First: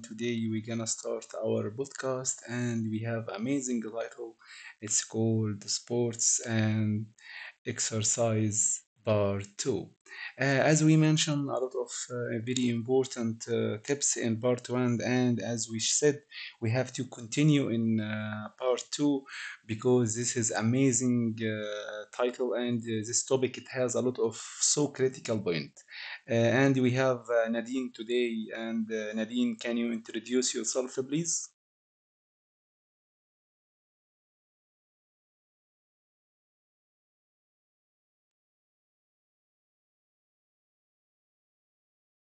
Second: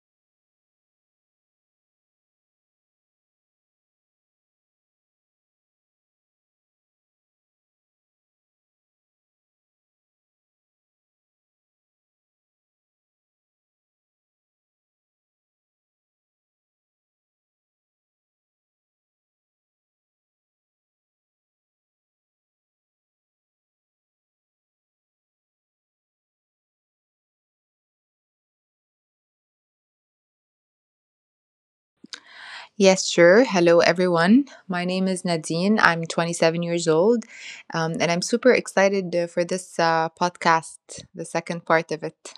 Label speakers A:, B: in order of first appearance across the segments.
A: Today we're gonna start our podcast and we have amazing title. It's called Sports and exercise part two. As we mentioned, a lot of very important tips in part one, and as we said, we have to continue in part two because this is amazing title and this topic it has a lot of so critical point. And we have Nadine today, and Nadine, can you introduce yourself, please?
B: Yes, sure. Hello, everyone. My name is Nadine. I'm 27 years old, and I'm super excited for this podcast, the second part of it.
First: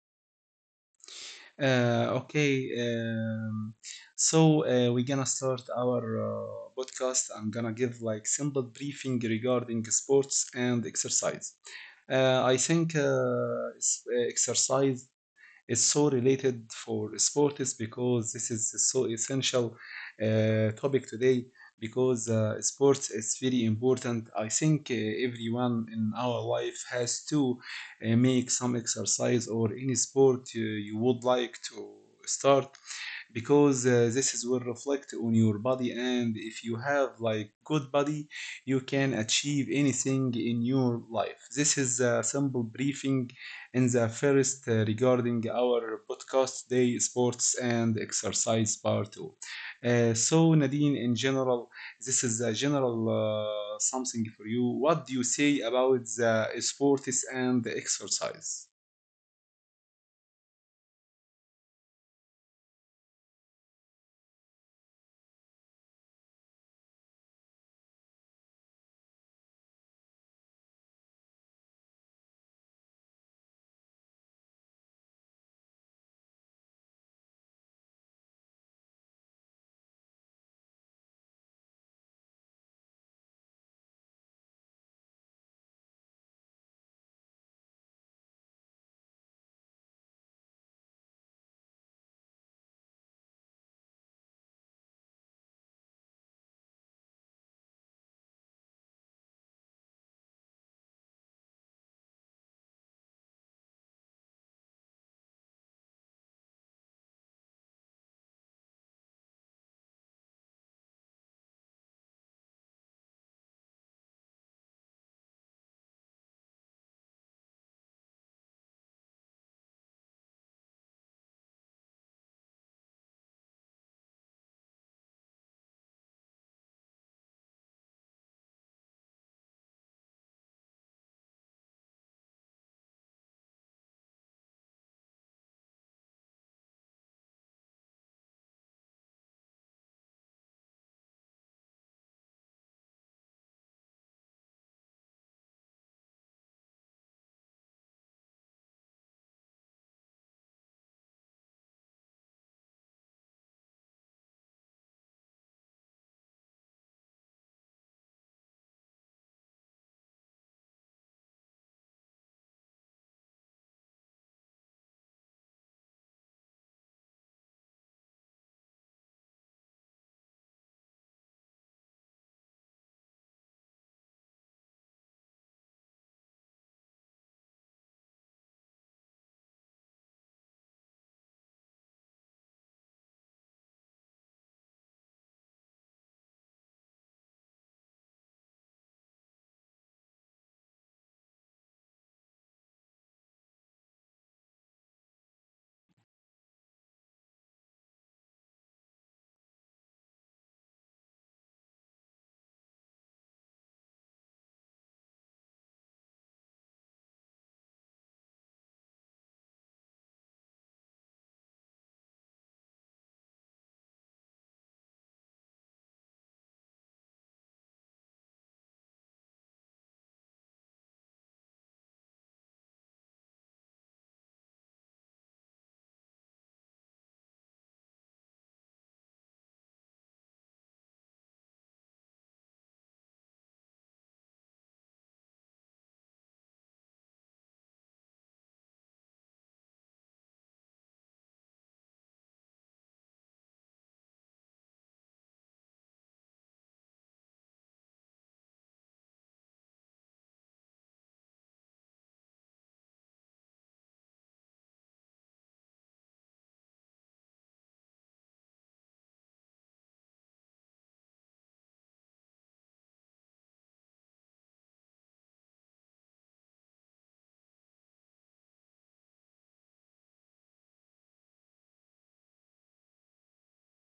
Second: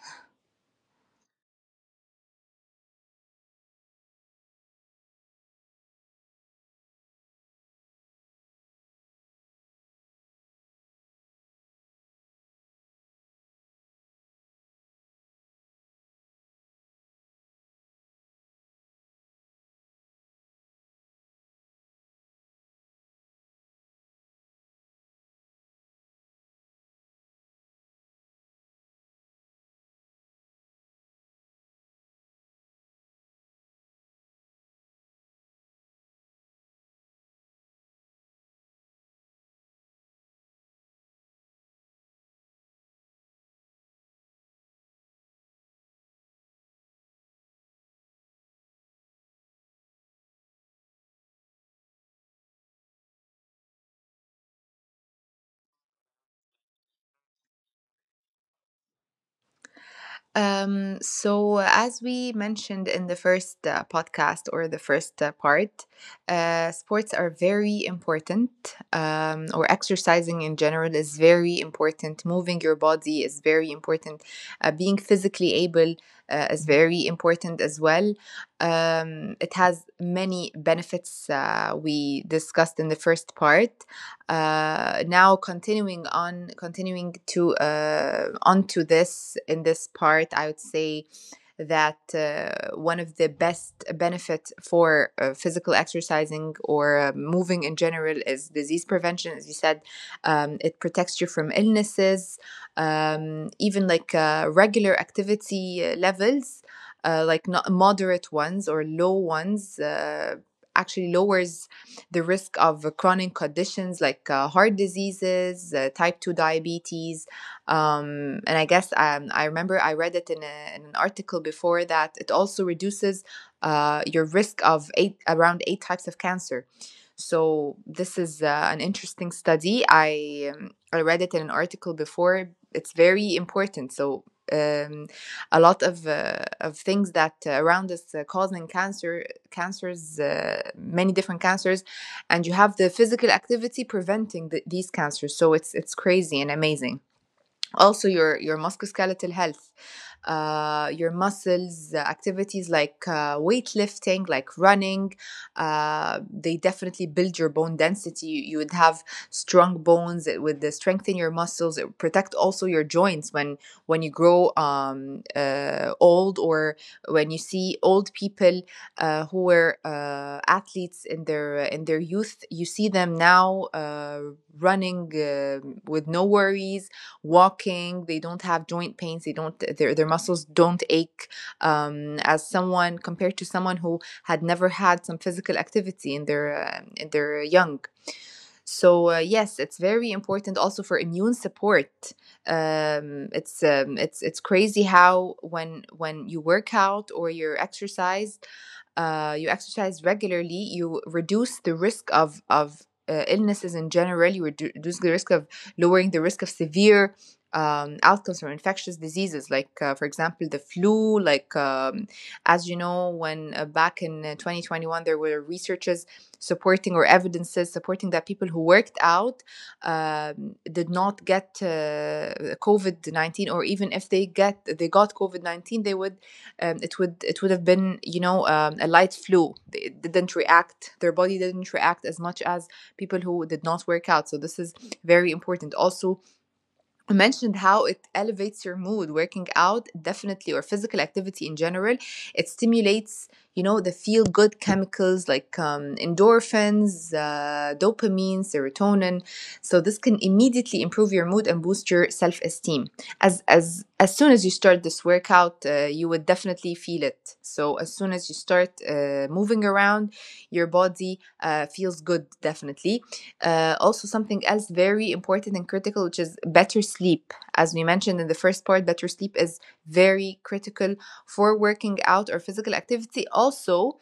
A: Okay, so we're gonna start our podcast. I'm gonna give like simple briefing regarding sports and exercise. I think exercise is so related for sports because this is so essential topic today because sports is very important. I think everyone in our life has to make some exercise or any sport you would like to start, because this is will reflect on your body, and if you have like good body you can achieve anything in your life. This is a simple briefing in the first regarding our podcast today, sports and exercise part 2. So Nadine, in general, this is a general something for you. What do you say about the sports and the exercise?
B: As we mentioned in the first podcast or the first part, sports are very important, or exercising in general is very important. Moving your body is very important. Being physically able is very important as well. It has many benefits we discussed in the first part. Now continuing on continuing to onto this in this part, I would say that one of the best benefits for physical exercising or moving in general is disease prevention, as you said. It protects you from illnesses. Even regular activity levels, like not moderate ones or low ones, actually lowers the risk of chronic conditions like heart diseases, type 2 diabetes. And I guess, I remember I read it in an article before, that it also reduces your risk of eight around eight types of cancer. So this is an interesting study. I read it in an article before. It's very important. Um, a lot of things that around us causing cancers, many different cancers, and you have the physical activity preventing these cancers. So it's crazy and amazing. Also, your musculoskeletal health, your muscles activities like weightlifting, like running, they definitely build your bone density. You would have strong bones. It would strengthen your muscles. It would protect also your joints when you grow old, or when you see old people who were athletes in their youth, you see them now running, with no worries, walking. They don't have joint pains. They don't, their muscles don't ache, as someone, compared to someone who had never had some physical activity in their young. So yes, it's very important also for immune support. It's crazy how when you work out or you're exercised, you exercise regularly, you reduce the risk of illnesses in general. You reduce the risk of lowering the risk of severe outcomes from infectious diseases, like for example the flu. As you know, when back in 2021 there were researches supporting or evidences supporting that people who worked out did not get COVID-19, or even if they got COVID-19, they would, it would, it would have been, a light flu. They didn't react. Their body didn't react as much as people who did not work out. So this is very important. Also, I mentioned how it elevates your mood. Working out definitely, or physical activity in general, it stimulates, you know, the feel good chemicals like endorphins, dopamine, serotonin. So this can immediately improve your mood and boost your self esteem As soon as you start this workout, you would definitely feel it. So as soon as you start moving around, your body feels good, definitely. Also, something else very important and critical, which is better sleep. As we mentioned in the first part, better sleep is very critical for working out or physical activity. Also,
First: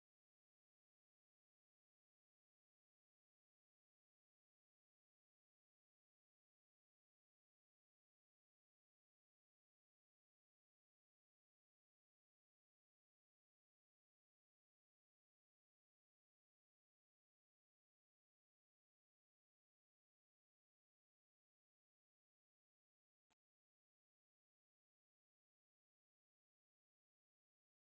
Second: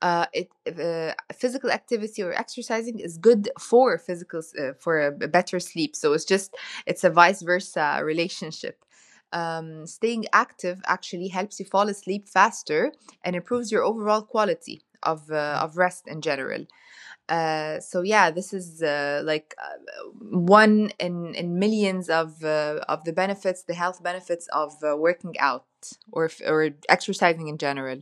B: physical activity or exercising is good for physical for a better sleep. So it's just, it's a vice versa relationship. Staying active actually helps you fall asleep faster and improves your overall quality of rest in general. So yeah, this is like one in millions of the benefits, the health benefits of working out or exercising in general.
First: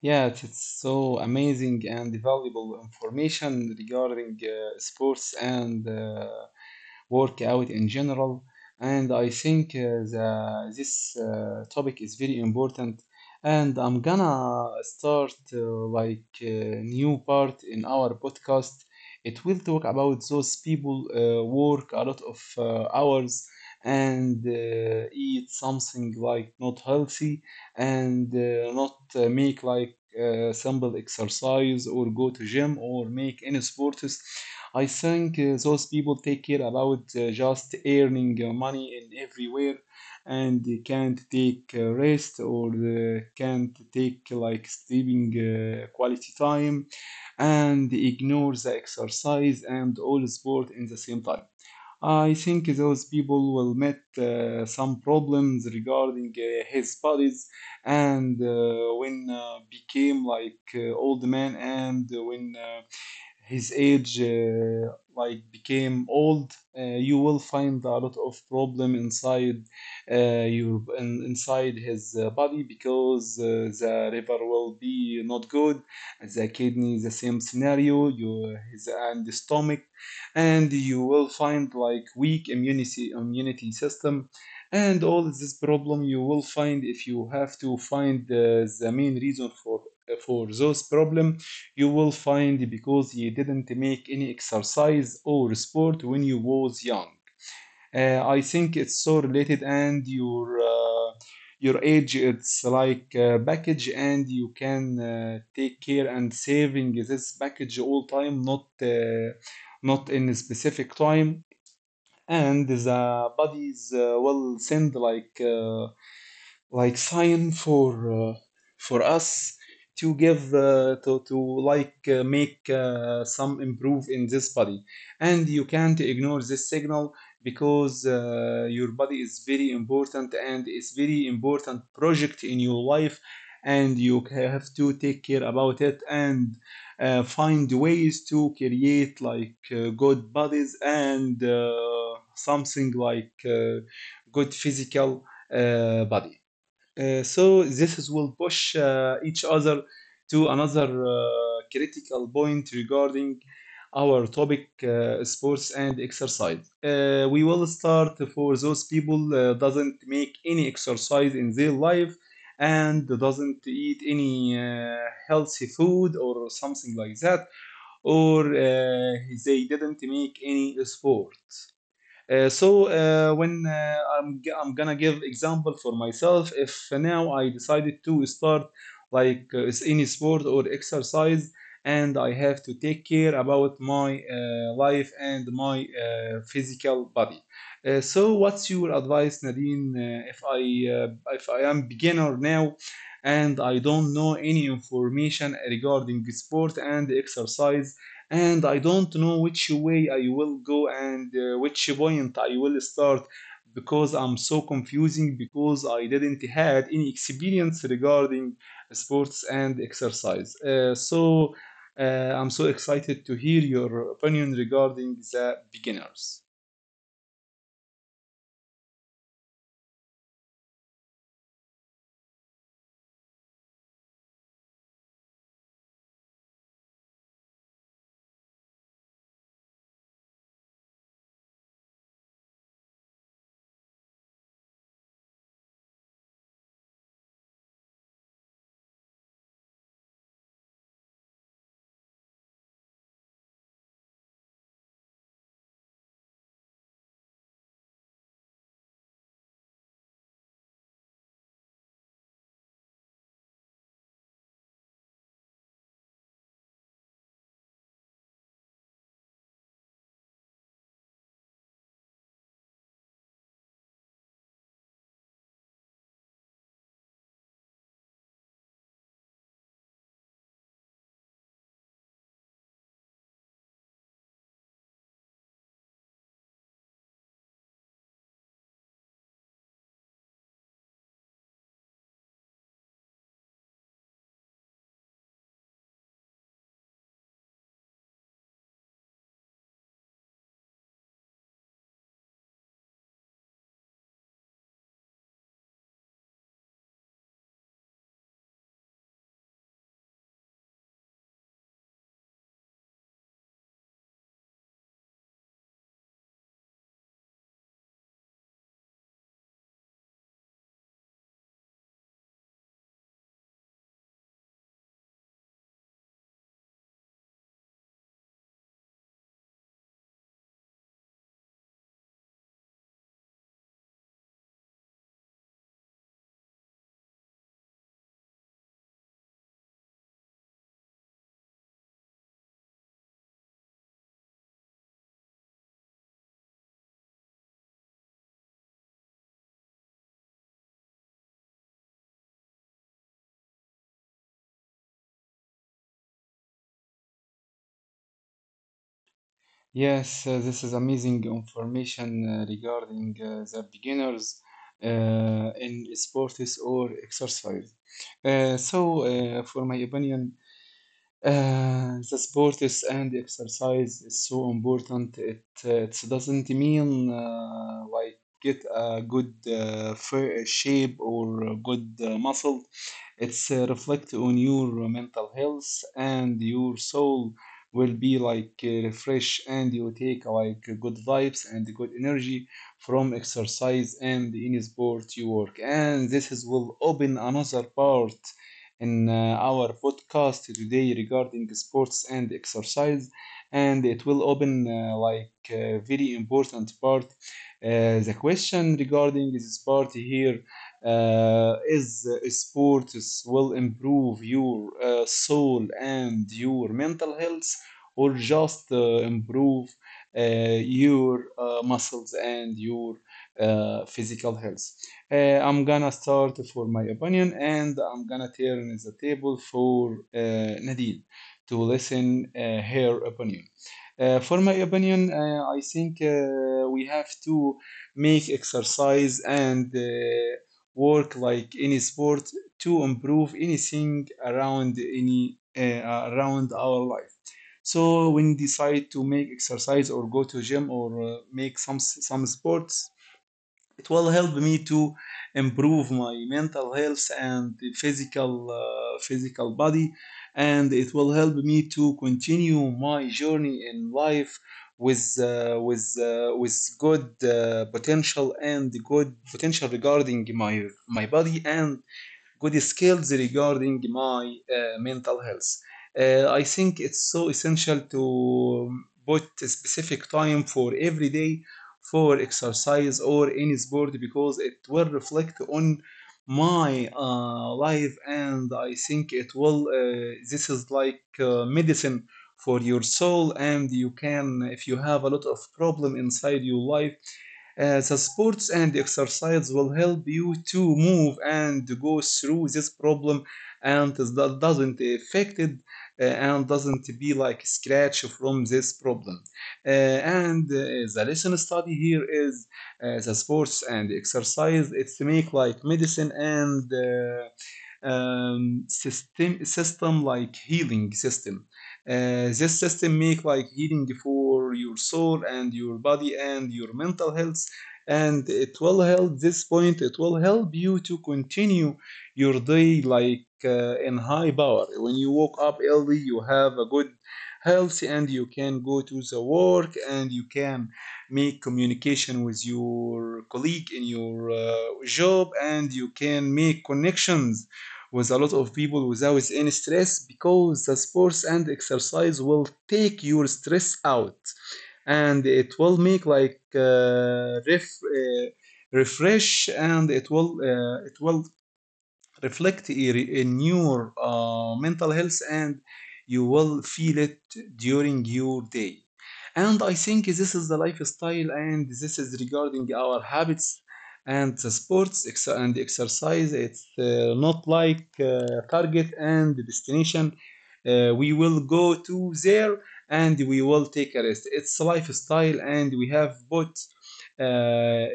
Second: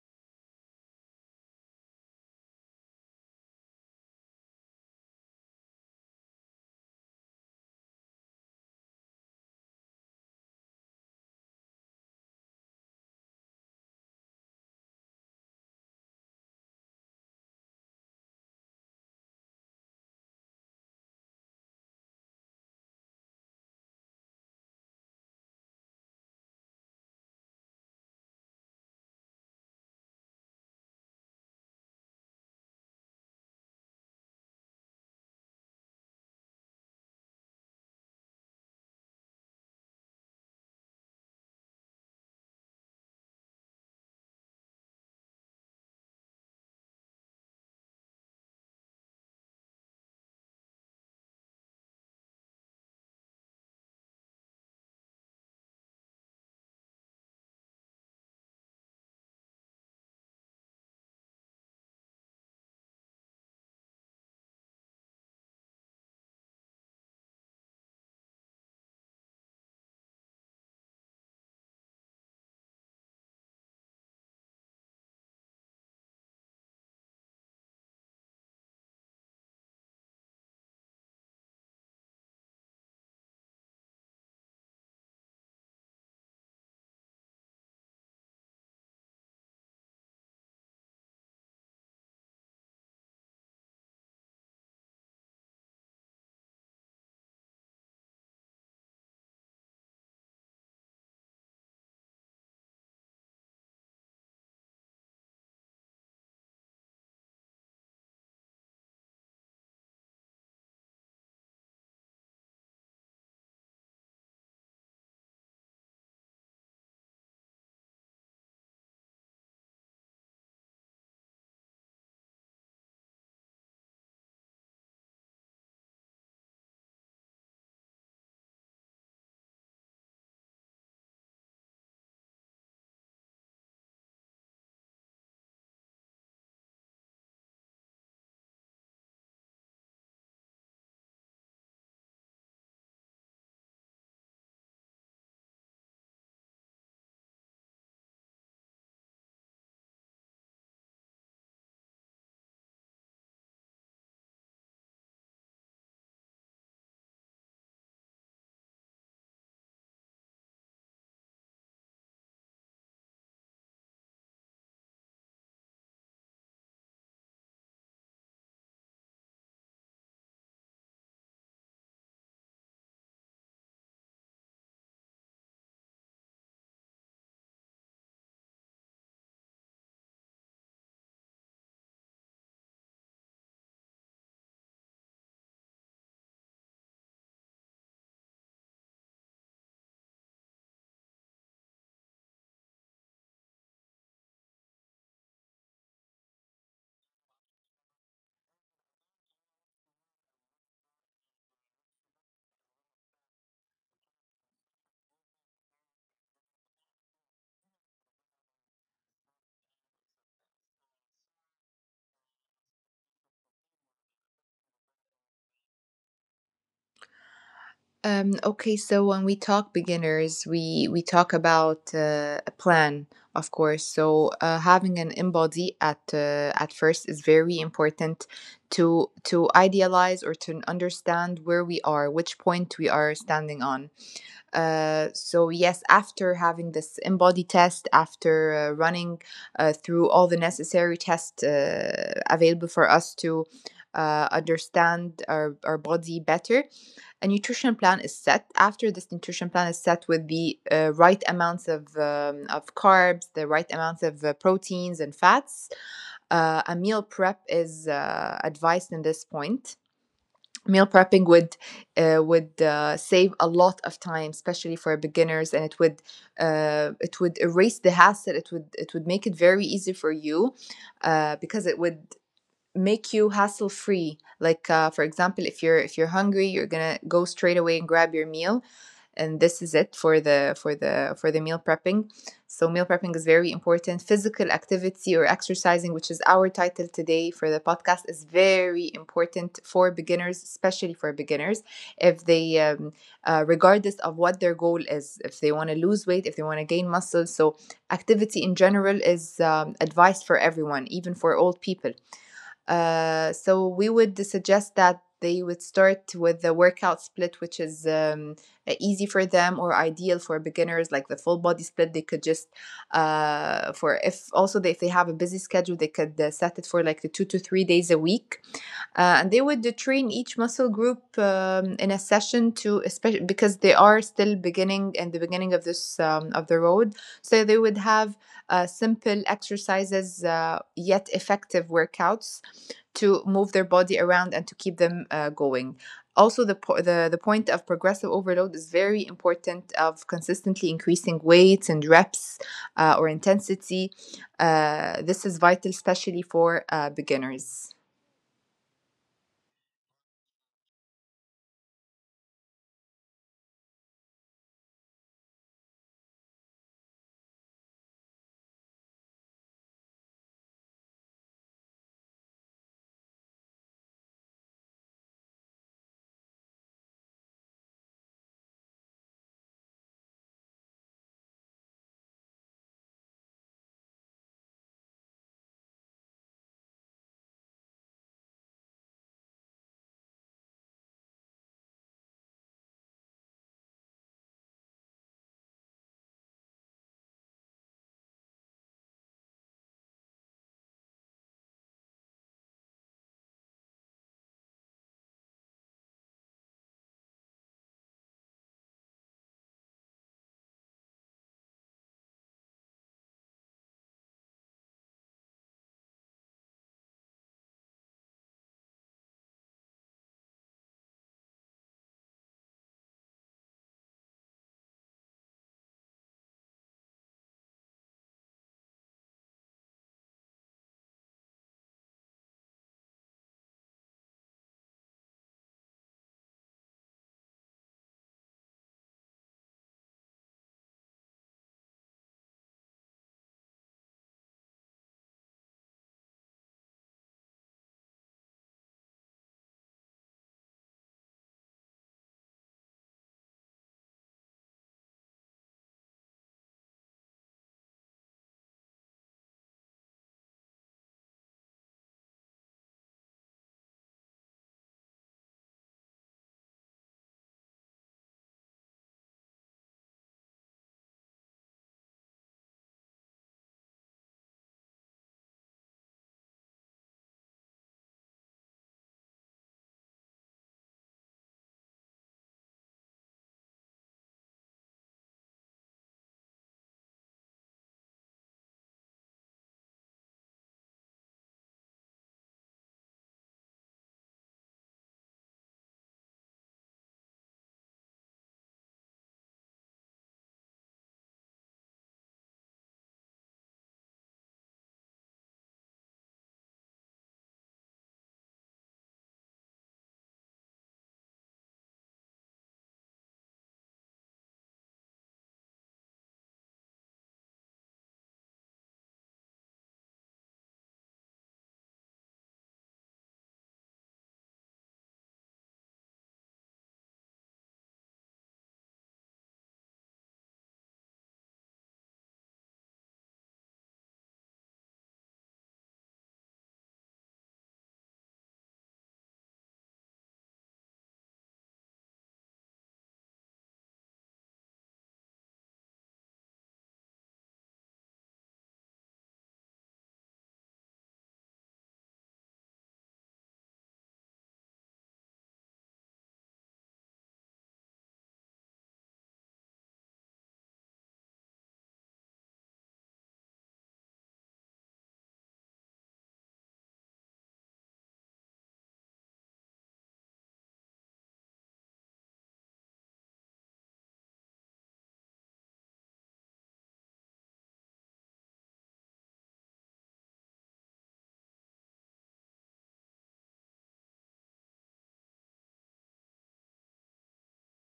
A: Yeah, it's so amazing and valuable information regarding sports and work out in general. And I think this topic is very important. And I'm gonna start like a new part in our podcast. It will talk about those people work a lot of hours and eat something like not healthy, and not make like simple exercise or go to gym or make any sports. I think those people take care about just earning money in everywhere, and they can't take rest or can't take like sleeping quality time, and they ignore the exercise and all sport in the same time. I think those people will meet some problems regarding his bodies, and when became like old man, and when his age like became old, you will find a lot of problem inside inside his body, because the liver will be not good, the kidney the same scenario you his and the stomach, and you will find like weak immunity system, and all this problem you will find. If you have to find the main reason for those problem, you will find because you didn't make any exercise or sport when you was young. I think it's so related, and your age it's like a package, and you can take care and saving this package all time, not in a specific time, and the bodies will send like sign for us to give to like make some improve in this body, and you can't ignore this signal, because your body is very important, and it's very important project in your life, and you have to take care about it, and find ways to create like good bodies and something like good physical body. So this will push each other to another critical point regarding our topic, sports and exercise. We will start for those people doesn't make any exercise in their life and doesn't eat any healthy food or something like that, or they didn't make any sport. So when I'm gonna give example for myself. If now I decided to start like any sport or exercise, and I have to take care about my life and my physical body. So what's your advice, Nadine, if I uh, if I am beginner now, and I don't know any information regarding sport and exercise, and I don't know which way I will go, and which point I will start, because I'm so confusing because I didn't had any experience regarding sports and exercise. So uh, I'm so excited to hear your opinion regarding the beginners.
B: Okay, so when we talk beginners, we talk about a plan, of course. So having an in body at first is very important to idealize or to understand where we are, which point we are standing on. So yes, after having this in-body test, after running through all the necessary tests available for us to understand our body better, a nutrition plan is set. After this nutrition plan is set with the right amounts of carbs, the right amounts of proteins and fats, a meal prep is advised in this point. Meal prepping would save a lot of time, especially for beginners, and it would it would erase the hassle. It would make it very easy for you, because it would make you hassle free like for example, if you're hungry, you're gonna go straight away and grab your meal, and this is it for the for the for the meal prepping. So meal prepping is very important. Physical activity or exercising, which is our title today for the podcast, is very important for beginners, especially for beginners. If they regardless of what their goal is, if they want to lose weight, if they want to gain muscle, so activity in general is advice for everyone, even for old people. So we would suggest that they would start with the workout split, which is easy for them or ideal for beginners, like the full body split. They could just for if also they, if they have a busy schedule, they could set it for like the 2 to 3 days a week, and they would train each muscle group in a session, to especially because they are still beginning, in the beginning of this of the road. So they would have simple exercises, yet effective workouts, to move their body around and to keep them going. Also, the point of progressive overload is very important, of consistently increasing weights and reps, or intensity. This is vital, especially for beginners.
A: Yes, this is amazing information regarding the beginners uh, in sports or exercise. So, for my opinion, the sports and exercise is so important. It doesn't mean like get a good shape or a good muscle. It's reflect on your mental health, and your soul will be like refresh, and you take like good vibes and good energy from exercise and any sport you work. And this is will open another part in our podcast today regarding sports and exercise, and it will open like a very important part. The question regarding this part here is, sports will improve your soul and your mental health, or just improve your muscles and your physical health? uh, I'm gonna start for my opinion, and I'm gonna turn the table for Nadine to listen her opinion. For my opinion, I think we have to make exercise and work like any sport to improve anything around any around our life. So when decide to make exercise or go to gym or make some sports, it will help me to improve my mental health and physical physical body, and it will help me to continue my journey in life with uh, with uh, with good potential, and good potential regarding my my body, and good skills regarding my mental health. I think it's so essential to put a specific time for every day for exercise or any sport, because it will reflect on my life, and I think it will this is like medicine for your soul. And you can, if you have a lot of problem inside your life, the sports and exercise will help you to move and go through this problem, and that doesn't affect it, and doesn't be like scratch from this problem. Uh, and the lesson study here is, the sports and exercise it's make like medicine and system like healing system. This system make like healing for your soul and your body and your mental health, and it will help this point. It will help you to continue your day like in high power. When you woke up early, you have a good health, and you can go to the work, and you can make communication with your colleague in your job, and you can make connections with a lot of people without any stress, because the sports and exercise will take your stress out, and it will make like refresh, and it will reflect in your mental health, and you will feel it during your day. And I think this is the lifestyle, and this is regarding our habits, and the sports and exercise it's not like target and destination. We will go to there, and we will take a rest. It's a lifestyle, and we have both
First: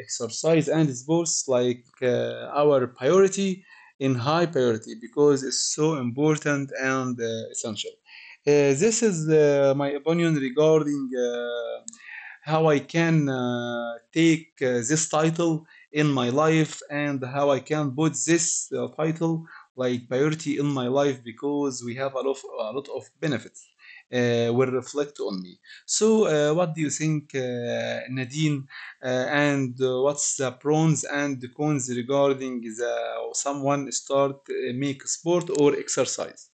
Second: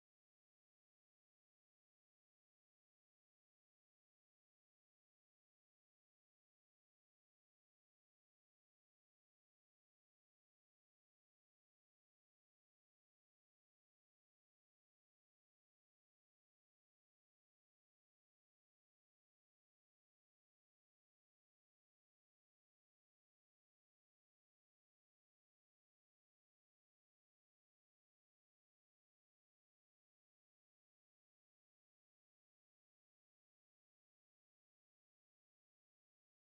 A: exercise and sports like our priority in high priority, because it's so important and essential. This is my opinion regarding how I can take this title in my life, and how I can put this title like priority in my life, because we have a lot of benefits will reflect on me. So, what do you think, Nadine? And what's the pros and the cons regarding the someone start make sport or exercise?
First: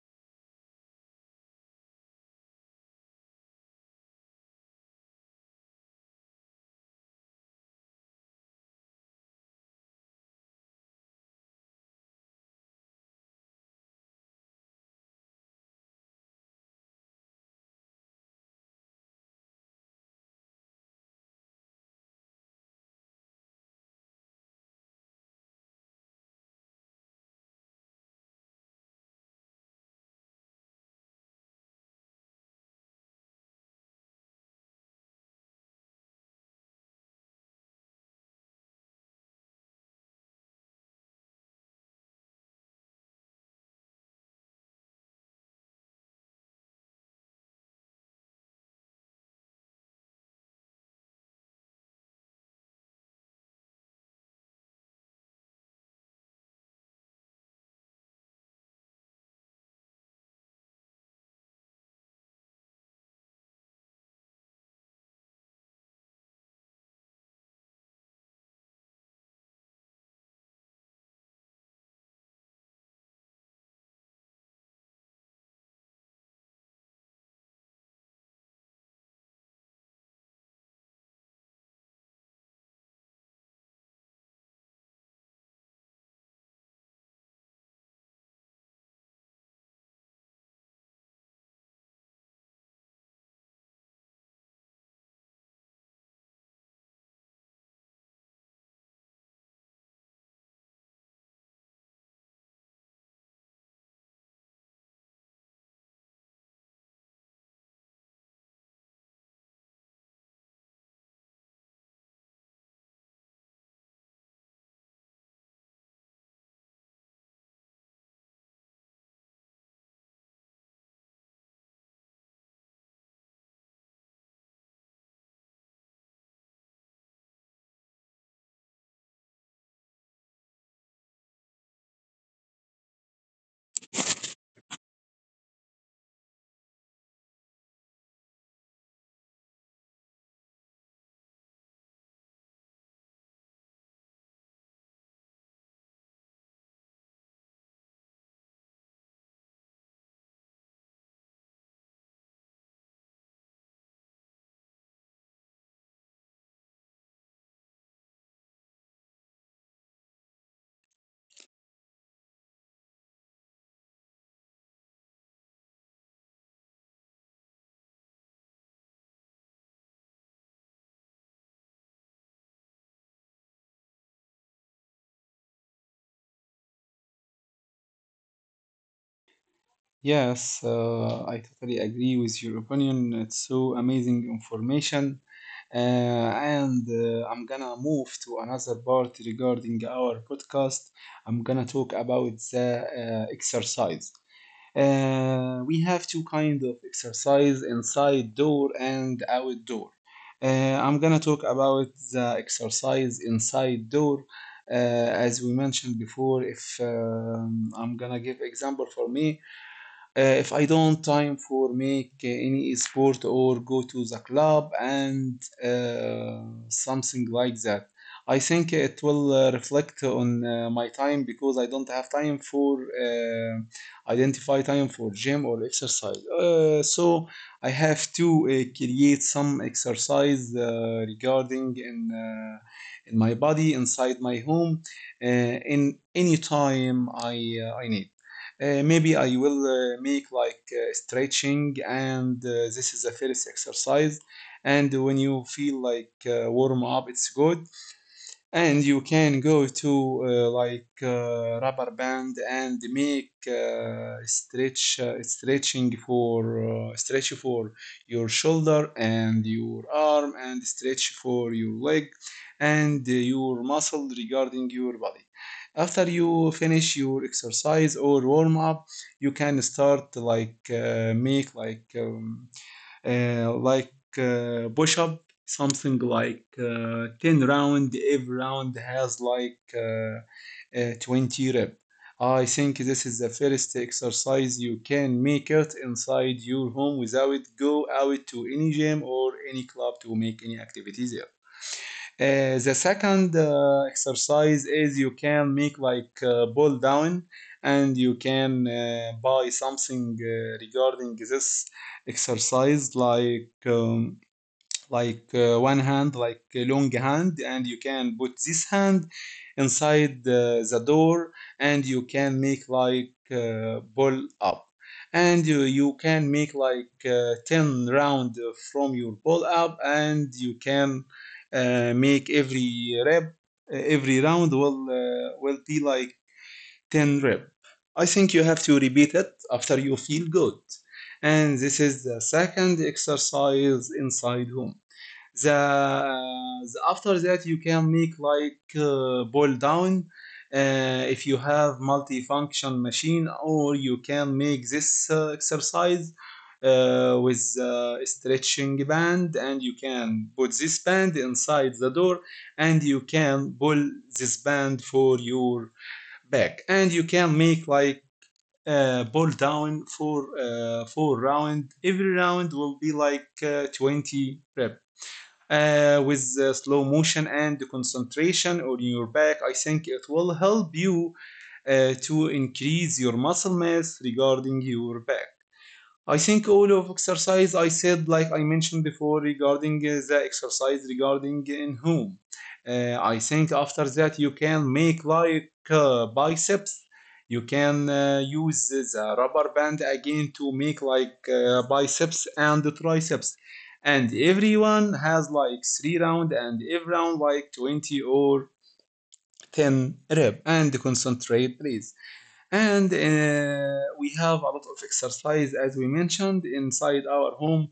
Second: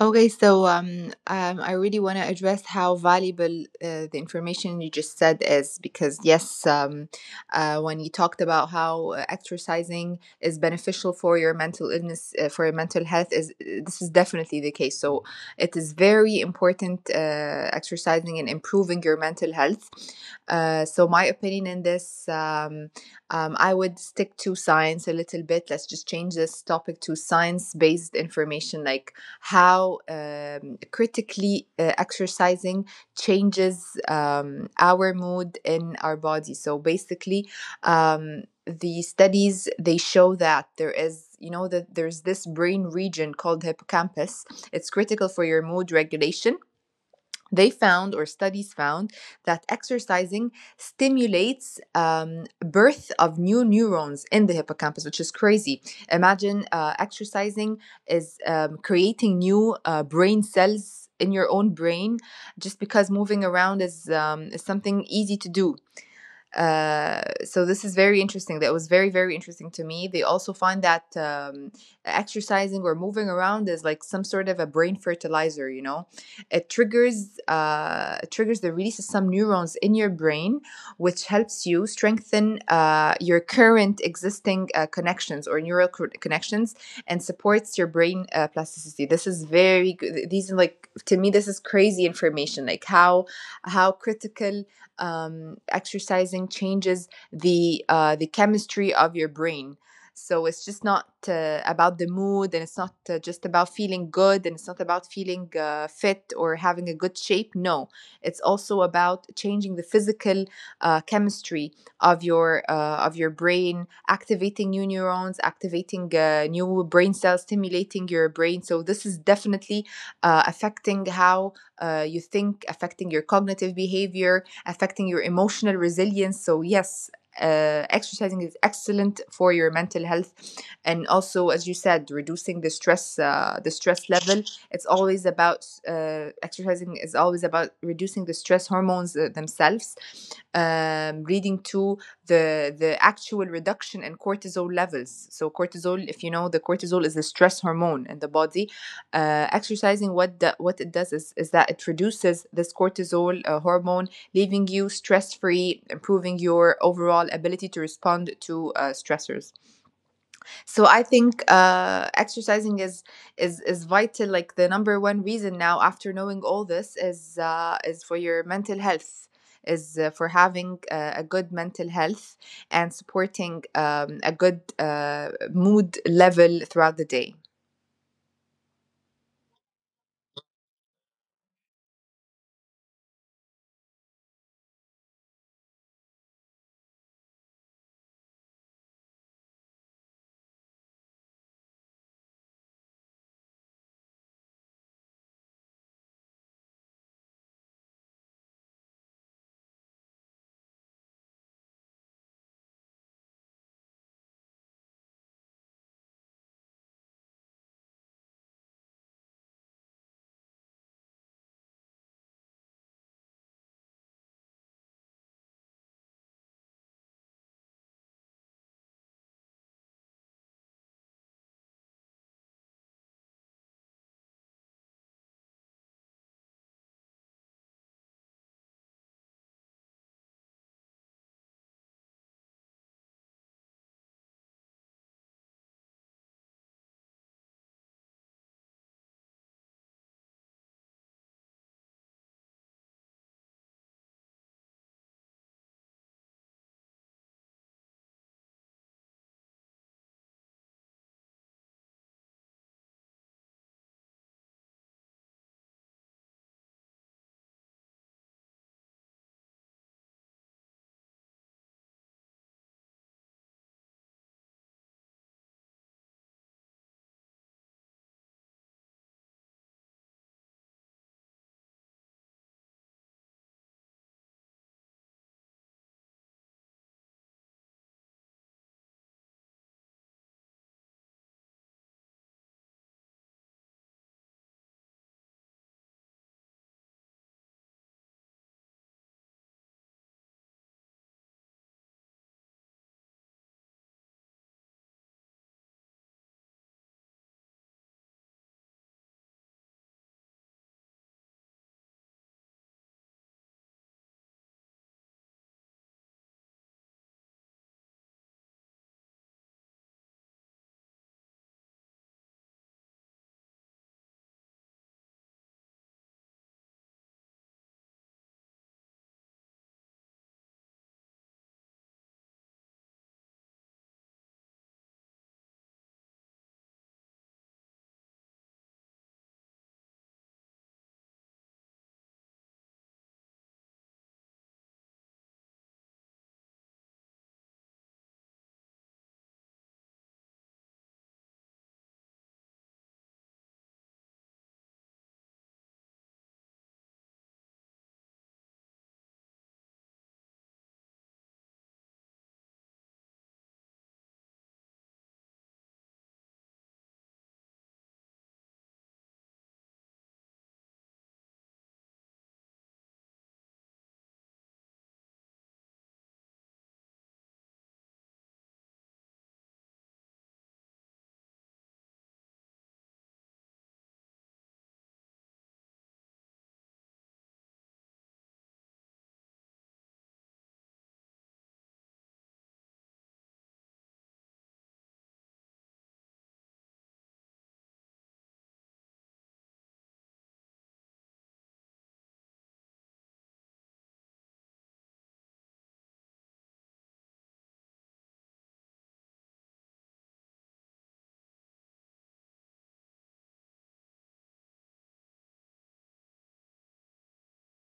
B: Okay, so I really want to address how valuable the information you just said is, because yes, when you talked about how exercising is beneficial for your mental illness, for your mental health, is this is definitely the case. So it is very important, exercising and improving your mental health. So my opinion in this, I would stick to science a little bit. Let's just change this topic to science-based information, like how critically exercising changes our mood in our body. So basically, the studies, they show that there is, you know, that there's this brain region called hippocampus. It's critical for your mood regulation. They found, or studies found, that exercising stimulates birth of new neurons in the hippocampus, which is crazy. Imagine exercising is creating new brain cells in your own brain, just because moving around is something easy to do. So this is very interesting. That was very, very interesting to me. They also find that exercising or moving around is like some sort of a brain fertilizer. You know, it triggers the release of some neurons in your brain, which helps you strengthen your current existing connections or neural connections, and supports your brain plasticity. This is very good. These are, like, to me, this is crazy information. Like how critical exercising changes the chemistry of your brain. So it's just not about the mood, and it's not just about feeling good, and it's not about feeling fit or having a good shape. No, it's also about changing the physical chemistry of your brain, activating new neurons, activating new brain cells, stimulating your brain. So this is definitely affecting how you think, affecting your cognitive behavior, affecting your emotional resilience. So yes, exercising is excellent for your mental health, and also, as you said, reducing the stress, the stress level. It's always about exercising is always about reducing the stress hormones themselves, leading to the actual reduction in cortisol levels. So cortisol, if you know, the cortisol is a stress hormone in the body. Exercising, what what it does is that it reduces this cortisol hormone, leaving you stress free, improving your overall ability to respond to stressors. So I think exercising is is vital. Like, the number one reason now, after knowing all this, is for your mental health. Is For having a good mental health and supporting a good mood level throughout the day.
A: Yes, I totally agree with your opinion. It's so amazing information. And I'm gonna move to another part regarding our podcast. I'm gonna talk about the exercise. We have two kind of exercise, inside door and outdoor. I'm gonna talk about the exercise inside door. As we mentioned before, if I'm gonna give example for me, if I don't time for make any sport or go to the club and something like that, I think it will reflect on my time, because I don't have time for identify time for gym or exercise. So I have to create some exercise regarding in in my body inside my home in any time I need. Maybe I will make like stretching, and this is the first exercise. And when you feel like warm up, it's good and you can go to rubber band and make stretching for stretch for your shoulder and your arm, and stretch for your leg and your muscle regarding your body. After you finish your exercise or warm up, you can start like push up, something like 10 round, every round has like 20 rep. I think this is the first exercise you can make it inside your home without go out to any gym or any club to make any activities. The second exercise is you can make like pull down, and you can buy something regarding this exercise, like one hand, like a long hand, and you can put this hand inside the door, and you can make like ball up, and you can make like ten round from your ball up, and you can make every rep, every round will be like ten rep. I think you have to repeat it after you feel good. And this is the second exercise inside home. The, the After that you can make like boil down, if you have multifunction machine, or you can make this exercise with a stretching band, and you can put this band inside the door, and you can pull this band for your back, and you can make like pull down for four round, every round will be like 20 reps, with slow motion and concentration on your back. I think it will help you to increase your muscle mass regarding your back. I think all of exercise I said, like I mentioned before, regarding the exercise, regarding in whom. I think after that you can make like biceps. You can use the rubber band again to make like biceps and the triceps. And everyone has like three round, and every round like 20 or 10 rep, and concentrate, please. And We have a lot of exercise as we mentioned inside our home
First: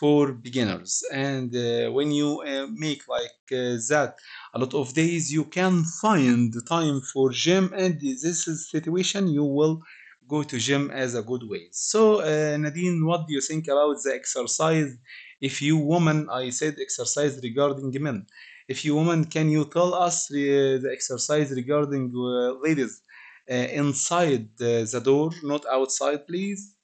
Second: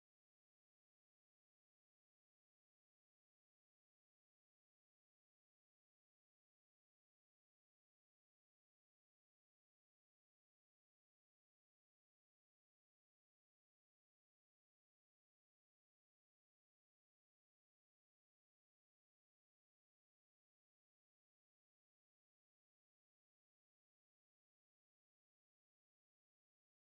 A: for beginners, and when you make like that a lot of days, you can find the time for gym, and this is situation you will go to gym as a good way. So Nadine, what do you think about the exercise? If you woman, I said exercise regarding men. If you woman, can you tell us the exercise regarding ladies inside the door, not outside, please.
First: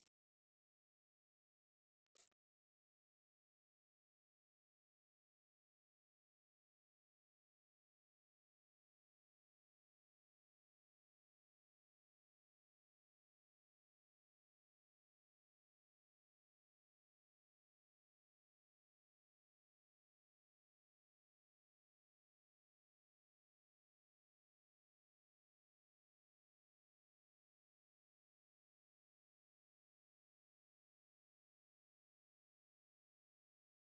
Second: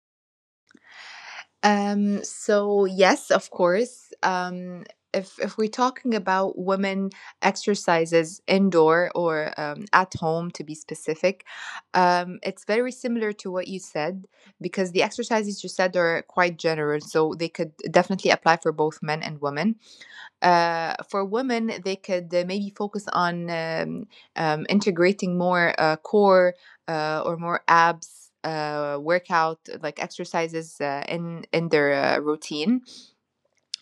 B: So yes, of course. If we're talking about women exercises indoor or at home, to be specific, it's very similar to what you said because the exercises you said are quite general, so they could definitely apply for both men and women. For women, they could maybe focus on integrating more core or more abs workout like exercises in their routine.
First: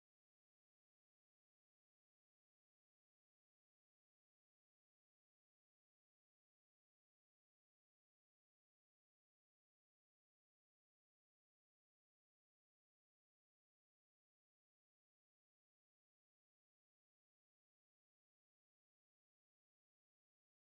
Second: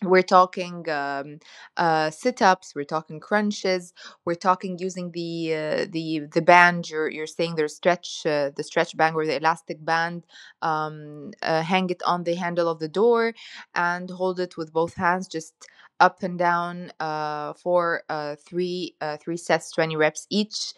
B: We're talking sit-ups, we're talking crunches, we're talking using the the band you're saying, there's stretch, the stretch band or the elastic band. Hang it on the handle of the door and hold it with both hands, just up and down, for three sets, 20 reps each.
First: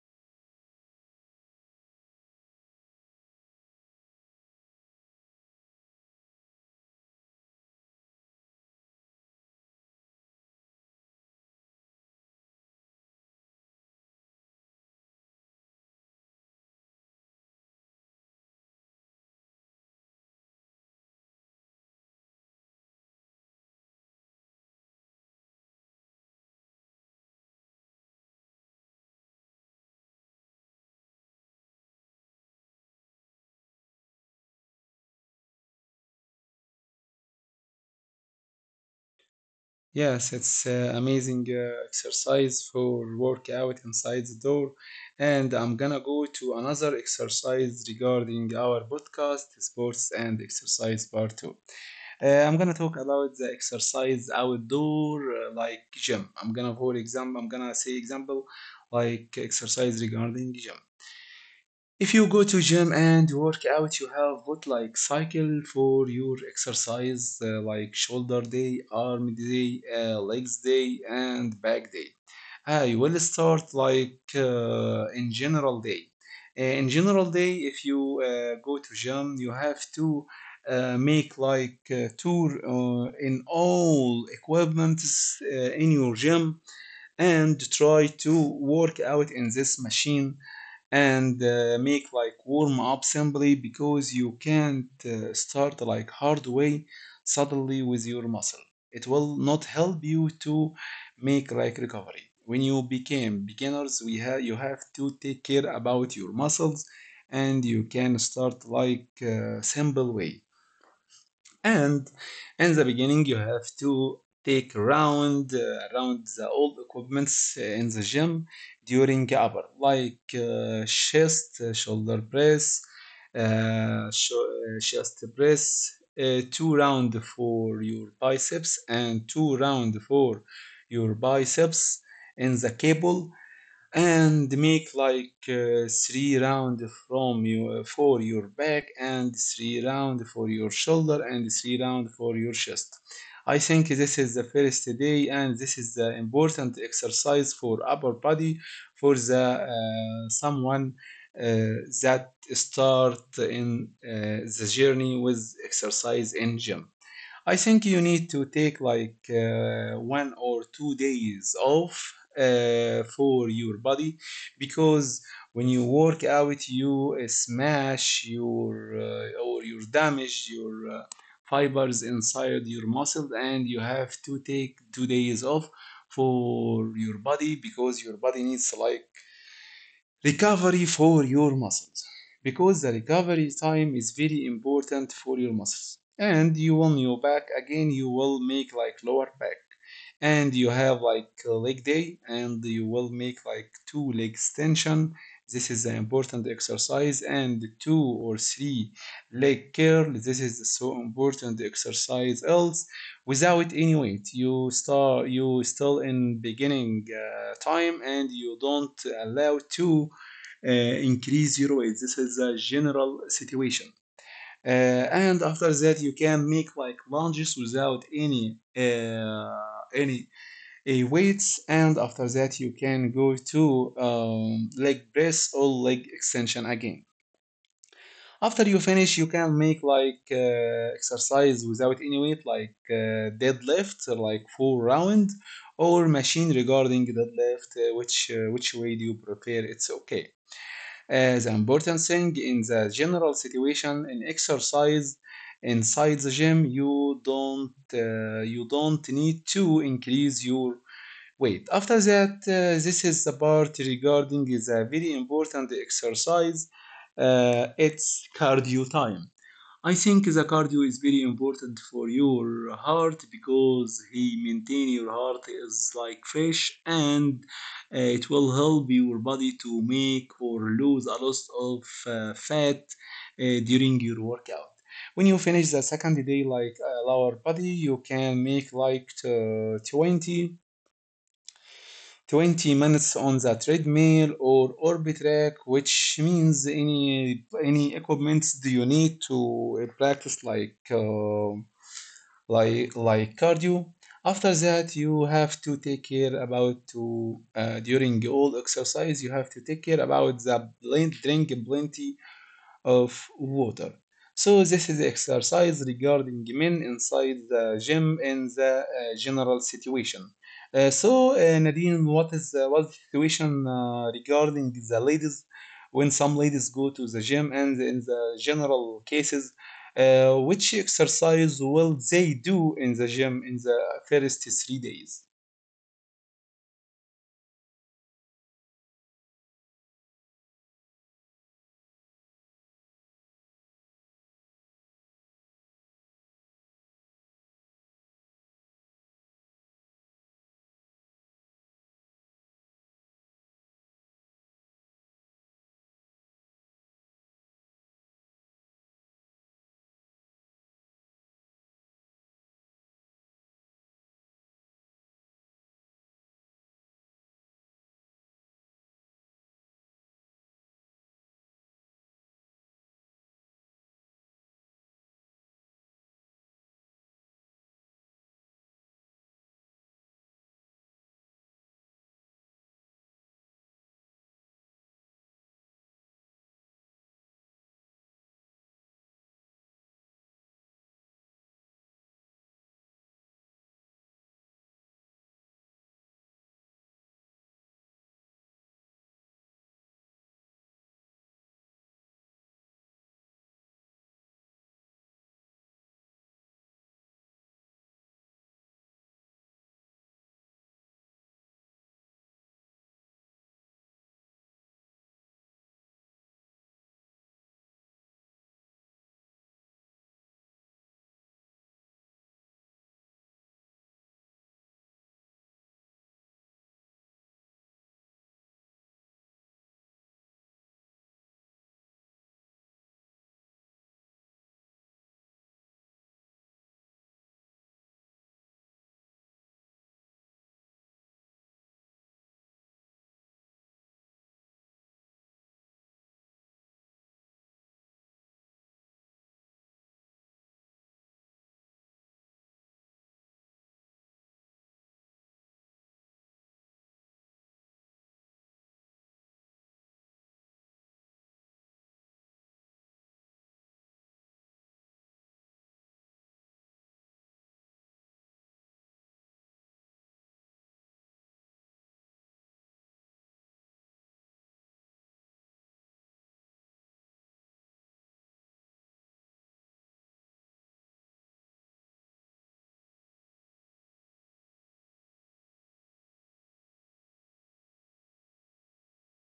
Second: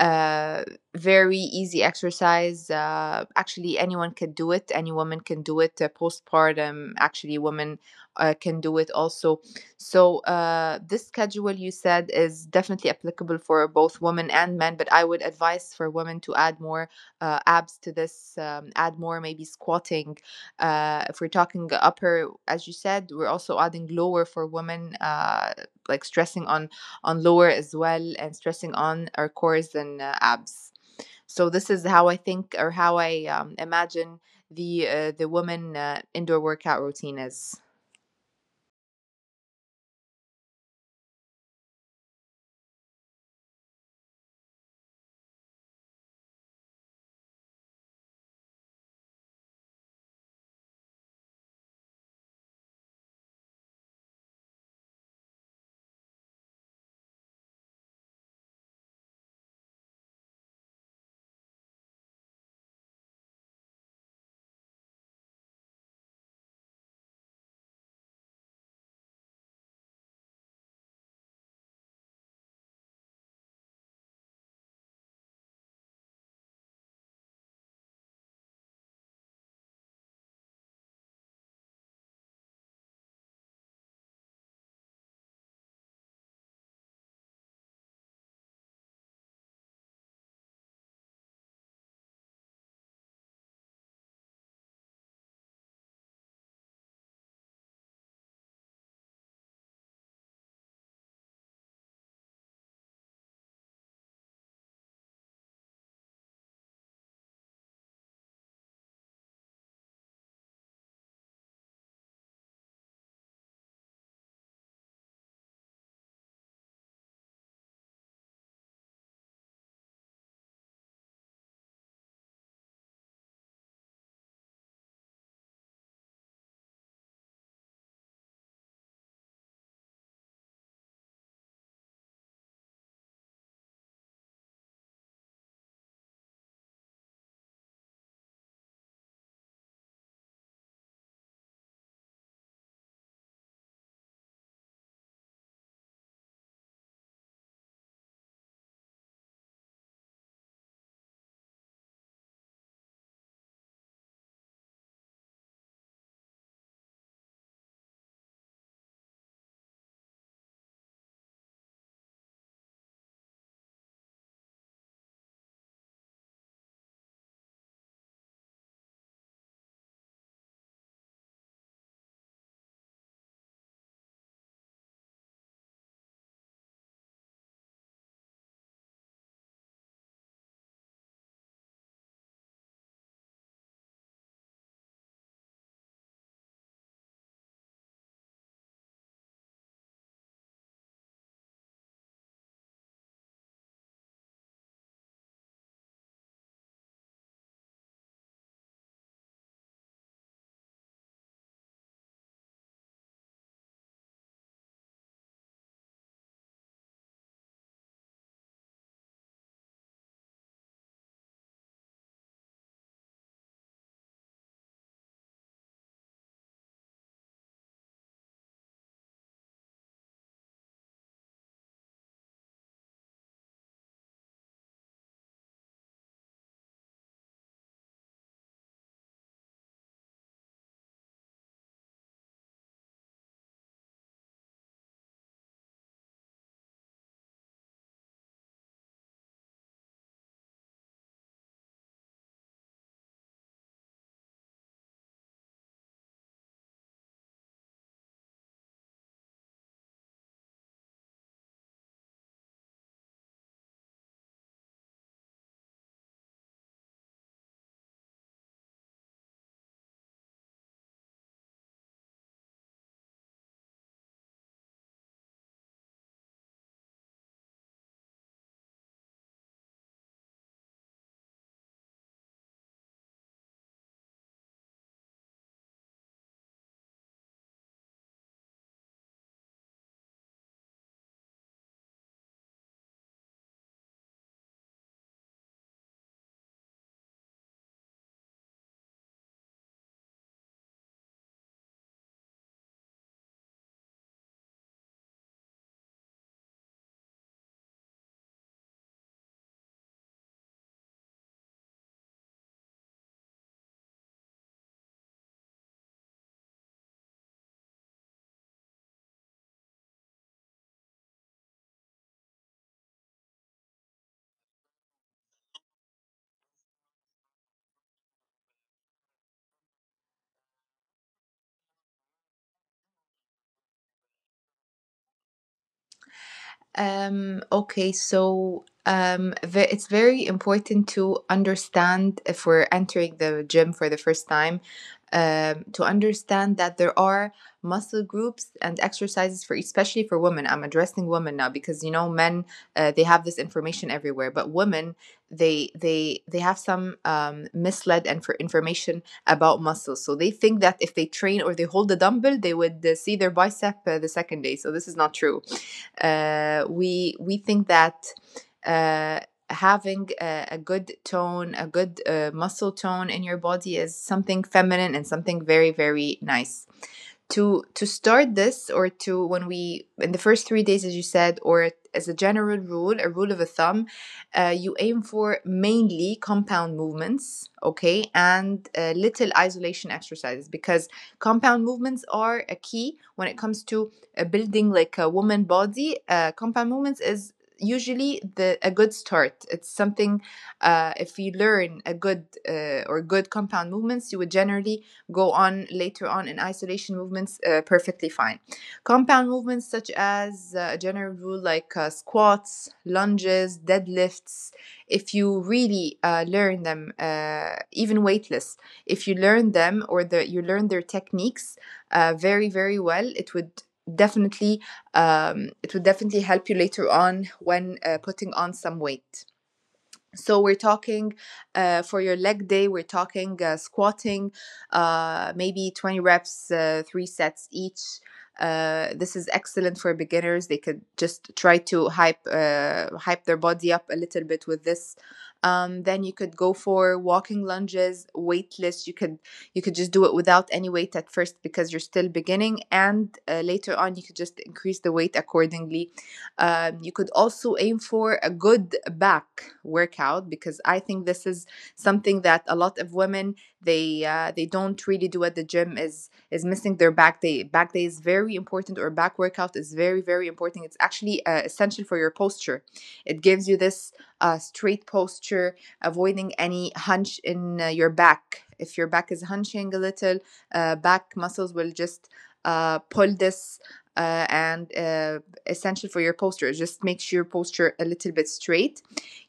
B: uh Very easy exercise. Actually anyone can do it, any woman can do it. Postpartum actually women can do it also. So this schedule you said is definitely applicable for both women and men, but I would advise for women to add more abs to this, add more maybe squatting. If we're talking upper, as you said, we're also adding lower for women, like stressing on lower as well and stressing on our cores and abs. So this is how I think, or how I imagine the woman indoor workout routine is.
A: Yes, it's amazing exercise for workout inside the door. And I'm gonna go to another exercise regarding our podcast, sports and exercise part two. I'm gonna talk about the exercise outdoor, like gym. I'm gonna, for example, I'm gonna say example like exercise regarding gym. If you go to gym and work out, you have what like cycle for your exercise, like shoulder day, arm day, legs day, and back day. I will start like in general day. In general day, if you go to gym, you have to make like tour in all equipments in your gym, and try to work out in this machine, and make like warm up simply, because you can't start like hard way suddenly with your muscle. It will not help you to make like recovery. When you became beginners, we have, you have to take care about your muscles, and you can start like simple way. And in the beginning, you have to take around around the old equipments in the gym, during upper like chest, shoulder press, uh, sho- chest press, two round for your biceps, and two round for your biceps in the cable, and make like three round from you for your back, and three round for your shoulder, and three round for your chest. I think this is the first day, and this is the important exercise for upper body for the someone uh, that start in the journey with exercise in gym. I think you need to take like 1 or 2 days off for your body, because when you work out, you smash your or you damage your fibers inside your muscle, and you have to take 2 days off for your body, because your body needs like recovery for your muscles, because the recovery time is very important for your muscles. And you on your back again, you will make like lower back, and you have like leg day, and you will make like two leg extension. This is an important exercise, and two or three leg curl. This is so important exercise else, without any weight. You start, you still in beginning time, and you don't allow to uh, increase your weight. This is a general situation. And after that, you can make like lunges without any weights. And after that, you can go to leg press or leg extension again. After you finish, you can make like exercise without any weight, like deadlift, like full round, or machine regarding deadlift. Which which way do you prefer? It's okay. As the important thing in the general situation in exercise inside the gym, you don't, you don't need to increase your weight. After that, this is the part regarding the very important exercise. It's cardio time. I think the cardio is very important for your heart, because he maintain your heart is like fresh, and it will help your body to make or lose a lot of fat during your workout. When you finish the second day, like lower body, you can make like 20. 20 minutes on the treadmill or orbit rack, which means any equipment do you need to practice like cardio. After that, you have to take care about to during all exercise, you have to take care about the blend, drink plenty of water. So this is the exercise regarding men inside the gym in the general situation. So Nadine, what is what's situation regarding the ladies when some ladies go to the gym, and in the general cases, which exercise will they do in the gym in the first 3 days?
B: Okay, so it's very important to understand, if we're entering the gym for the first time, to understand that there are muscle groups and exercises for, especially for women. I'm addressing women now because, you know, men, they have this information everywhere, but women, they have some misled and for information about muscles. So they think that if they train or they hold the dumbbell, they would see their bicep the second day. So this is not true, we think that. Uh, Having a, good tone, a good muscle tone in your body is something feminine and something very, very nice. To start this, or to when we in the first 3 days, as you said, or as a general rule, a rule of a thumb, you aim for mainly compound movements, okay, and little isolation exercises, because compound movements are a key when it comes to building like a woman body. Compound movements is usually the a good start. It's something if you learn a good or good compound movements, you would generally go on later on in isolation movements perfectly fine. Compound movements such as a general rule like squats, lunges, deadlifts. If you really learn them, even weightless, if you learn them, or the, you learn their techniques very very well, definitely it would definitely help you later on when putting on some weight. So we're talking for your leg day, we're talking squatting maybe 20 reps, three sets each. This is excellent for beginners. They could just try to hype their body up a little bit with this. Then you could go for walking lunges weightless. You could, you could just do it without any weight at first because you're still beginning, and later on you could just increase the weight accordingly. You could also aim for a good back workout, because I think this is something that a lot of women, they don't really do at the gym, is missing their back day. Back day is very important, or back workout is very very important. It's actually essential for your posture. It gives you this straight posture, avoiding any hunch in your back. If your back is hunching a little, back muscles will just pull this and essential for your posture. Just make sure your posture a little bit straight.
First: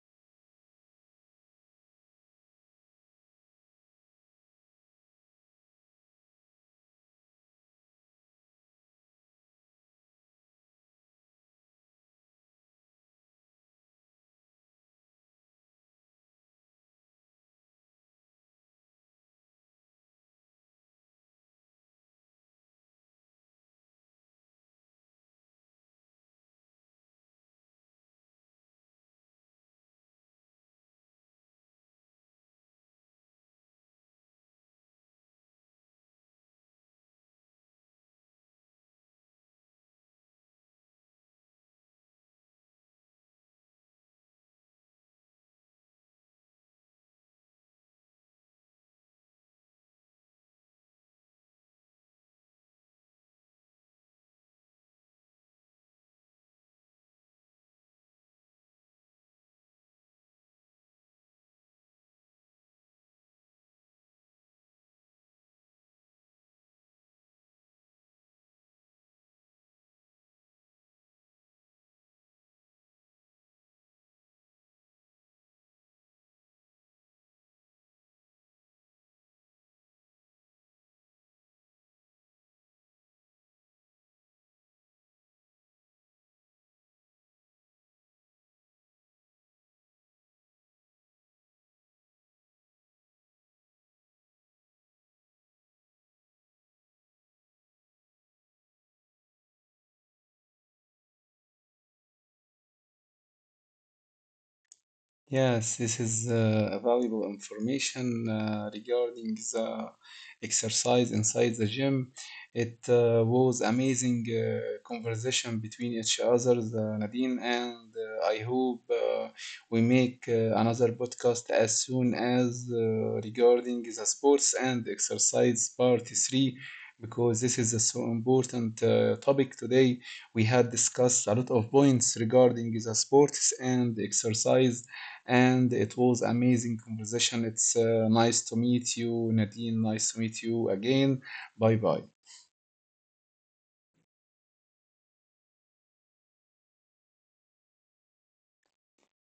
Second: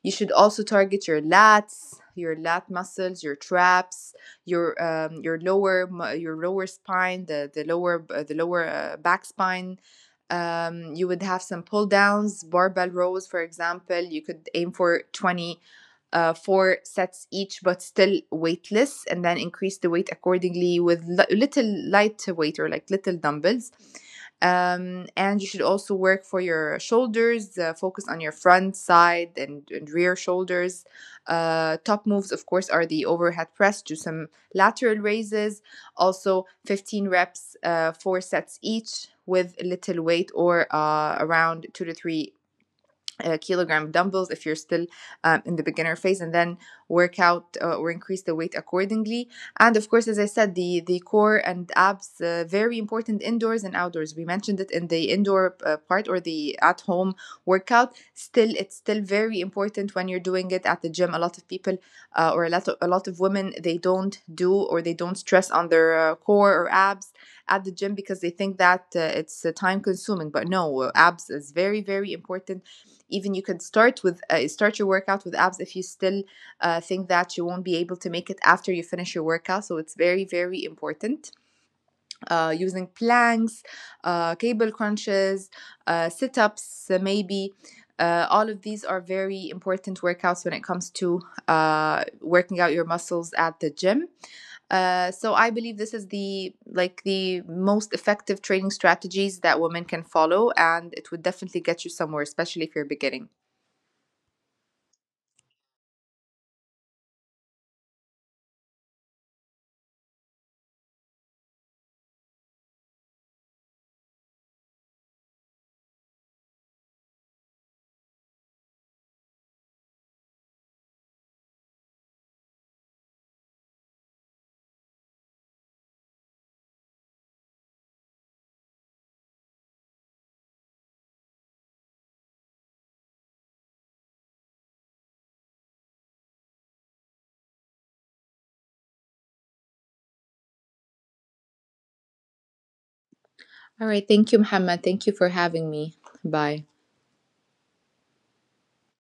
B: You should also target your lats, your lat muscles, your traps, your lower, your lower spine, the lower the lower back spine. You would have some pull downs, barbell rows, for example. You could aim for 20 four sets each, but still weightless, and then increase the weight accordingly with little light weight or like little dumbbells. And you should also work for your shoulders, focus on your front, side, and rear shoulders. Top moves, of course, are the overhead press, do some lateral raises, also 15 reps, four sets each with little weight or around two to three a kilogram of dumbbells if you're still in the beginner phase, and then work out or increase the weight accordingly. And of course, as I said, the core and abs, very important indoors and outdoors. We mentioned it in the indoor part, or the at home workout. Still, it's still very important when you're doing it at the gym. A lot of people, or a lot of women, they don't do or they don't stress on their core or abs at the gym because they think that it's time consuming, but no, abs is very very important. Even you could start with start your workout with abs if you still think that you won't be able to make it after you finish your workout. So it's very very important, using planks, cable crunches, sit-ups, maybe all of these are very important workouts when it comes to working out your muscles at the gym. So I believe this is the the most effective training strategies that women can follow, and it would definitely get you somewhere, especially if you're beginning.
A: Yes, this is valuable information regarding the exercise inside the gym. It was amazing conversation between each other, Nadine, and I hope we make another podcast as soon as regarding the sports and exercise part three, because this is a so important topic. Today we had discussed a lot of points regarding the sports and exercise, and it was amazing conversation. It's nice to meet you, Nadine. Nice to meet you again. Bye bye.
B: All right. Thank you, Muhammad. Thank you for having me. Bye.